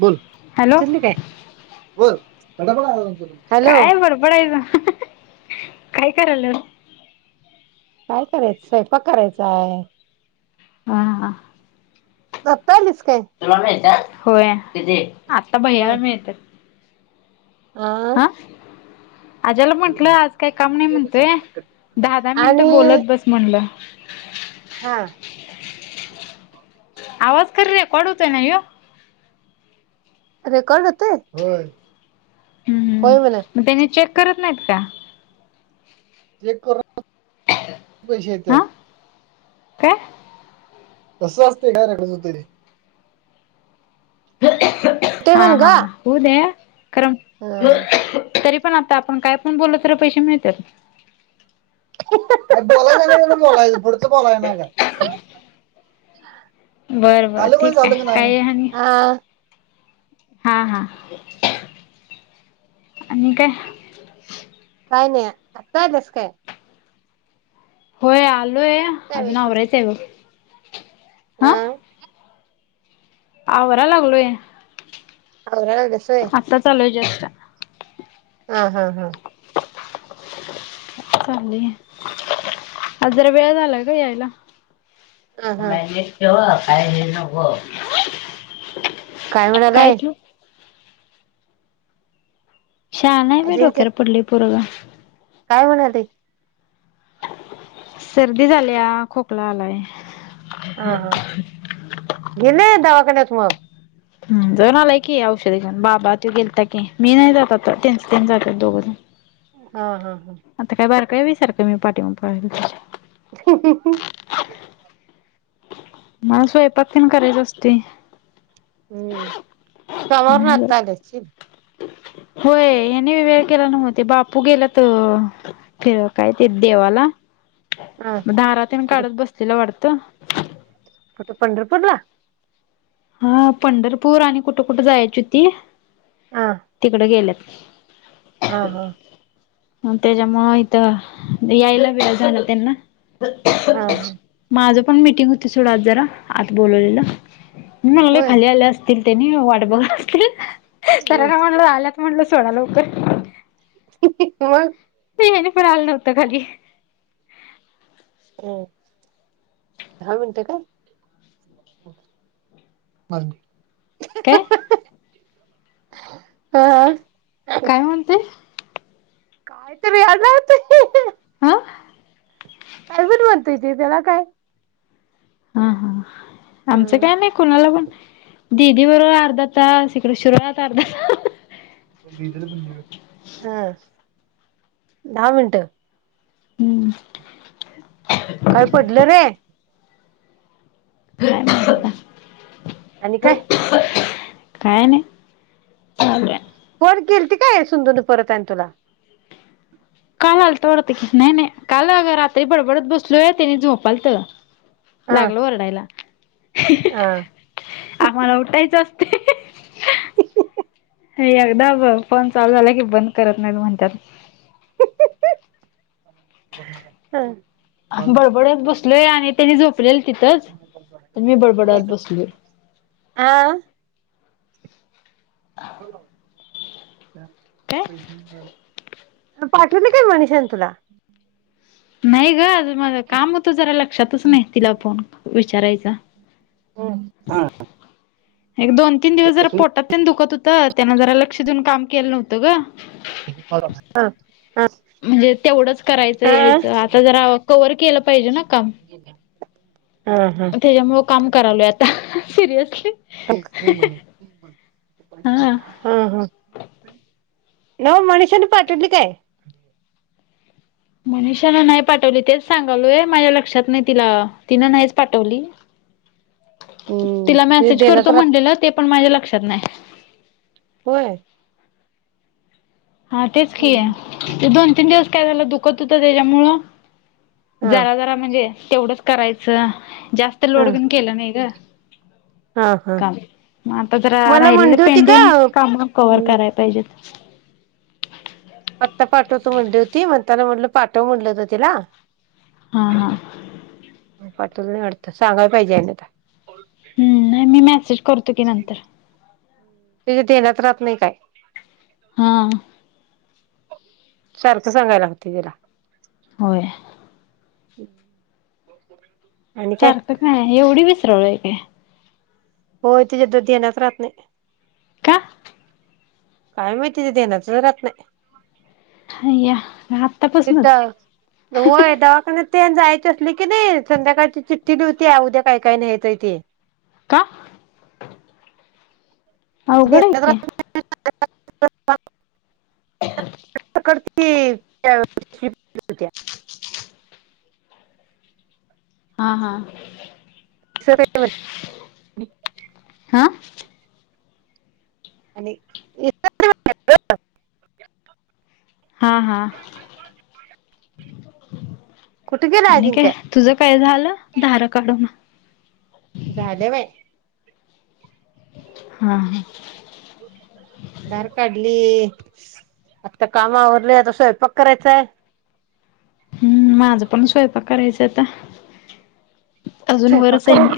बोल हॅलो उचलली काय बोल. [unintelligible] काय बडबडायचं काय करायल? काय करायचं स्वयंपाक करायचा आहे. हा हा. तू आता आलीस काय. तुला मिळत आहे होय किती आता हा भैय्याला मिळताये. हा. आज्याला म्हंटलं आज काही काम नाही म्हणतोये दहा दहा मिनिट आणि बोलत बस म्हणलं. हा. आवाज खर रेकॉर्ड होतोय ना यो. रेकॉर्ड होतोय होय हम्म होय म्हणे. मग त्याने चेक करत नाहीत काय? चेक कर हा काय? तसं असते [unintelligible] रे. ते हा म्हण ग हा हु दे करम तरी [unintelligible] पण आता आपण काय पण बोलल तर पैसे मिळत्यात. [unintelligible] बर बर ठीक आहे काई आणि हा हा हा आणि काय काय नाही आताय बस काय. होय आलोय अजून आवरायच हा आहे बघ. हा [unintelligible] आवरा लागलोय. आवरा लागलेस व्हय. आत्ता चालूये जस्ट. हा हा हा. ांली आ जरा वेळ झालाय का यायला. हा हा माहिच ठेव काय हे नको. काय म्हणालाय. श्याल नाहीय मी अजिंक्य डोक्यार पुर्ली पुरग काय म्हणाले. सर्दी झाली खोकला आलाय. हा हा गेले दावाखन्यात मग. ज आलाय की औषधी घऊन बाबा त गेले तर की मी नाही जातता त्यां त्यां जातात दोघंजण हा हा हा. आता काय बारं काय विसारखं मी पाठीमा [inaudible] मला सोयपात्तीन करायच असते. हम्म कमर नाही जात नतालशील. होय हने व वेळ केला नव्हते बापू गेला तर. फिर काय ते देवाला हा म धारातन कुठं काढत बसलेलं वाटत. हो त पंढरपूर ला. हा पंढरपूर आणि कुठं कुठं जायची होती हा तिकडं गेल्यात हा हा [inaudible] त्याच्या म इथ यायला वेळ झालं त्यांना ह हा. माझं पण मीटिंग होत सथोडं आज जरा आता बोलवलेलं. म्ह होय खाली आले असतील त्यांनी वाट बघ असतील तर हम्म ना म्हणलं आ म्हणलं सोणा लवकर. किती. नाही आहे फ हल नव्हता खाली अम दहा मिनटं काय? बरब काय हा हि हि. को म्हनतय? आयत र अत. हा. काय पण म्हणताय त त्याला काय. हा हा आमचं हं काय नाही कुणाला पण दिीदी बर अर्धा तास इकडे शरुवात अर्धा तास. हा दहा मिनट. हम्म. काय पडलं रे? काय माहित ह आता आणि काय? काय नाही. चालूय फोन केलती काय सिंधु न परत आणि तुला? काल आलता वाटतं की, नाही नाही काल अग रात्री बडबडत बसलो आहे तेनी झोपालत. हा लागल वरडायला. [inaudible] आम्हाला उठायचं असते. हे एकदा फोन चालू झाला की बंद करत नाही म्हणतात. ही ही ही. बडबड्त बसलोय आणि त्यांनी झोपलेलं तिथंच तर मी बडबडत बसलोय. आा. त्या काय पैश [unintelligible] पाठवले काय मनिषान तुला. नाही गं माझ काम होतं जरा, लक्षातच नाही तिला फोन विचारायचा. हं.. हा.. एक दोन तीन दिवस जरा पोटात तेन दुखत होतं त्यानं जरा लक्ष देऊन काम केलं नव्हतं ग. हा हा म्हणजे तेवढंच करायचं हा यायचं आता जरा. कवर केलं पाहिजे ना काम. हा. हा. तेच्यामुळं काम करालोय आता सिरियसली. [unintelligible] हा. नवं मनिषांन पाठवली काय? मनीषान नाही पाठवली तेच सांगालोय. माझ्या लक्षात नाही तिला तिनं नाहीच पाठवली. [inaudible] हम्म तिला ते मेसेज देण्यात करतो राहत म्हटलेलं ते, पण माझ्या लक्षात नाही. होय. हा तेच की, ते दोन तीन दिवस काय झालं दुखत होत तेच्यामुळं. हा जरा जरा म्हणजे तेवढंच करायचं, जास्त लोड हा घेऊन केलं नाही गं. हा हा काम मग आता जरा मला राहिलेल म्हणली होती का पेंढीग, काम कव्हर हम्म करायला पाहिजेत. पत्ता पाठवतो म्हणली होती, म्हणताना म्हणलं पाठव म्हणलो तिला. हा हा पाटवली नाही वाटत, सांगायला पाहिजे आता. हम्. नाही मी मेसेज करतो की नंतर. तिच्या धेण्यात राहत नाही काय. हां. सारख सांगायला लागतंय तिला. होय. हम्म [unintelligible] सारखं काय, एवढी विसराळू हाय काय? होय ‌. तिज्या धेन्यात राहत नाय. कां? काय माहिती तिचा ध्येनातच नाही राहतं. का या आत्तापासूनच तिथं, होय दवाखान्यात. ते आणि जायचे असली कणी, संध्याकाळची चिठ्ठी लिवत्या उद्या काय काय न्हायचाय ते. कां, धेनात राहतं नाही [unintelligible] [inaudible] कडती [unintelligible] हा.. हा.. हा [unintelligible] [unintelligible] हा.. हा... कुठे गेला आणि काय. अजिंक्य तुझं काय झालं, धारा काढून. झालं बाई. हा.. हा.. धार काढली. आता काम आवरल, आता स्वयंपाक करायचाय. हम्म.. माझ पण स्वयंपाक करायचा आता, अजून वरच आहे मी.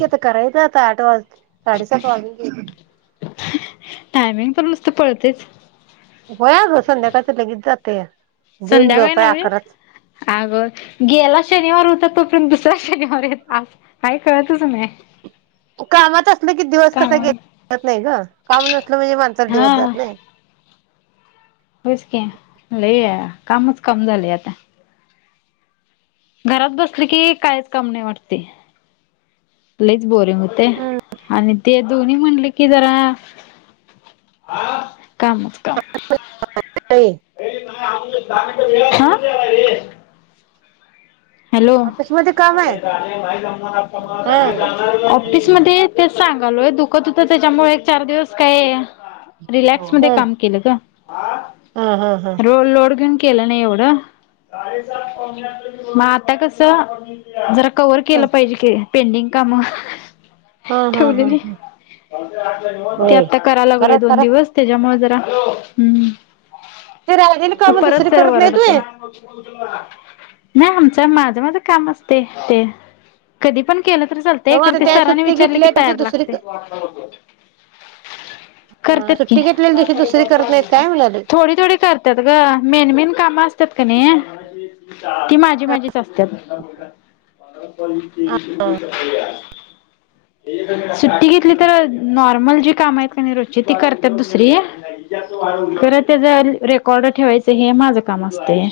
तिथं करायच आता आठ वाजले, साडेसात वाजून गेले. टायमिंग पण नुसत पळतयच. व्हयं अगं संध्याकाळच लगीच जातया. जेऊन संध्याकाळी झोप आहे नवे. अकराच अगं गेला शनिवार होता, तोपर्यंत दुसरा शनिवार येतो. काय कळतच नाही. कामात असलं की दिवस कसा कामा गेला ते कळत नाही गं काम नसलं म्हणजे माणसाला दिवस हा जात नाही होयच की लई कामच काम झालंय आता घरात बसलं की काहीच काम नाही वाटतंय लयच बोरिंग होतंय आणि ते दोन्ही म्हणलं कि जरा कामच काम हम्म हां हॅलो ऑफिस मध्ये काम आहे हा ऑफिस मध्ये तेच सांगालोय दुखत होत त्याच्यामुळे एक चार दिवस काय रिलॅक्स मध्ये काम केलं गं आह हा हा हा लोड लोड घेऊन केलं नाही एवढं मग आ आता कस जरा कवर हा केलं पाहिजे की पेंडिंग काम हा हा हा हा ठेवलेली ते होय आता करायला लागलोय करा दोन करा दिवस त्याच्यामुळे जरा हम्म ते राहिलेली काम परत दुसरी सर करत नाही वरडतय तुम्ही नाही आमच माझं माझं काम असतयं ते कधी पण केलं तरी चालतय नव्ह आता ते त्या सरांनी सुट्टी विचारलं की घेतल्या तशी तयार लागतंय दुसरी अ करत्यात की सुट्टी घेतलेल्या दिवशी दुसरी करत नाहीत काय म्हणाले थोडी थोडी कर त्यात गं मेन मेन काम असतात कणी ती माझी माझी असत्यात सुट्टी घेतली तर नॉर्मल जी काम आहेत कणी रोजची ती करतात दुसरी खरं त्याच रेकॉर्ड ठेवायचं हे माझं काम असतय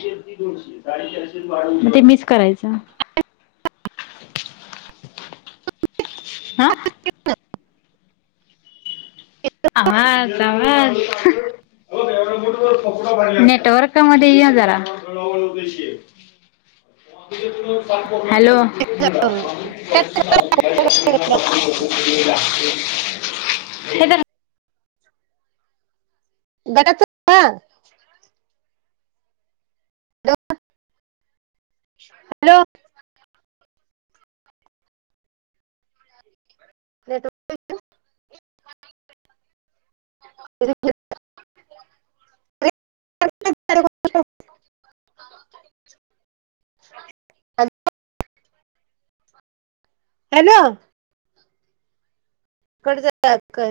मग ते मिच करायचं हा [inaudible] आवाज आवाज नेटवर्कमध्ये य जरा हॅलो हे धरा बड्याच पप्पा हॅलो! ! ! [unintelligible] हॅलो कट झाला काय गं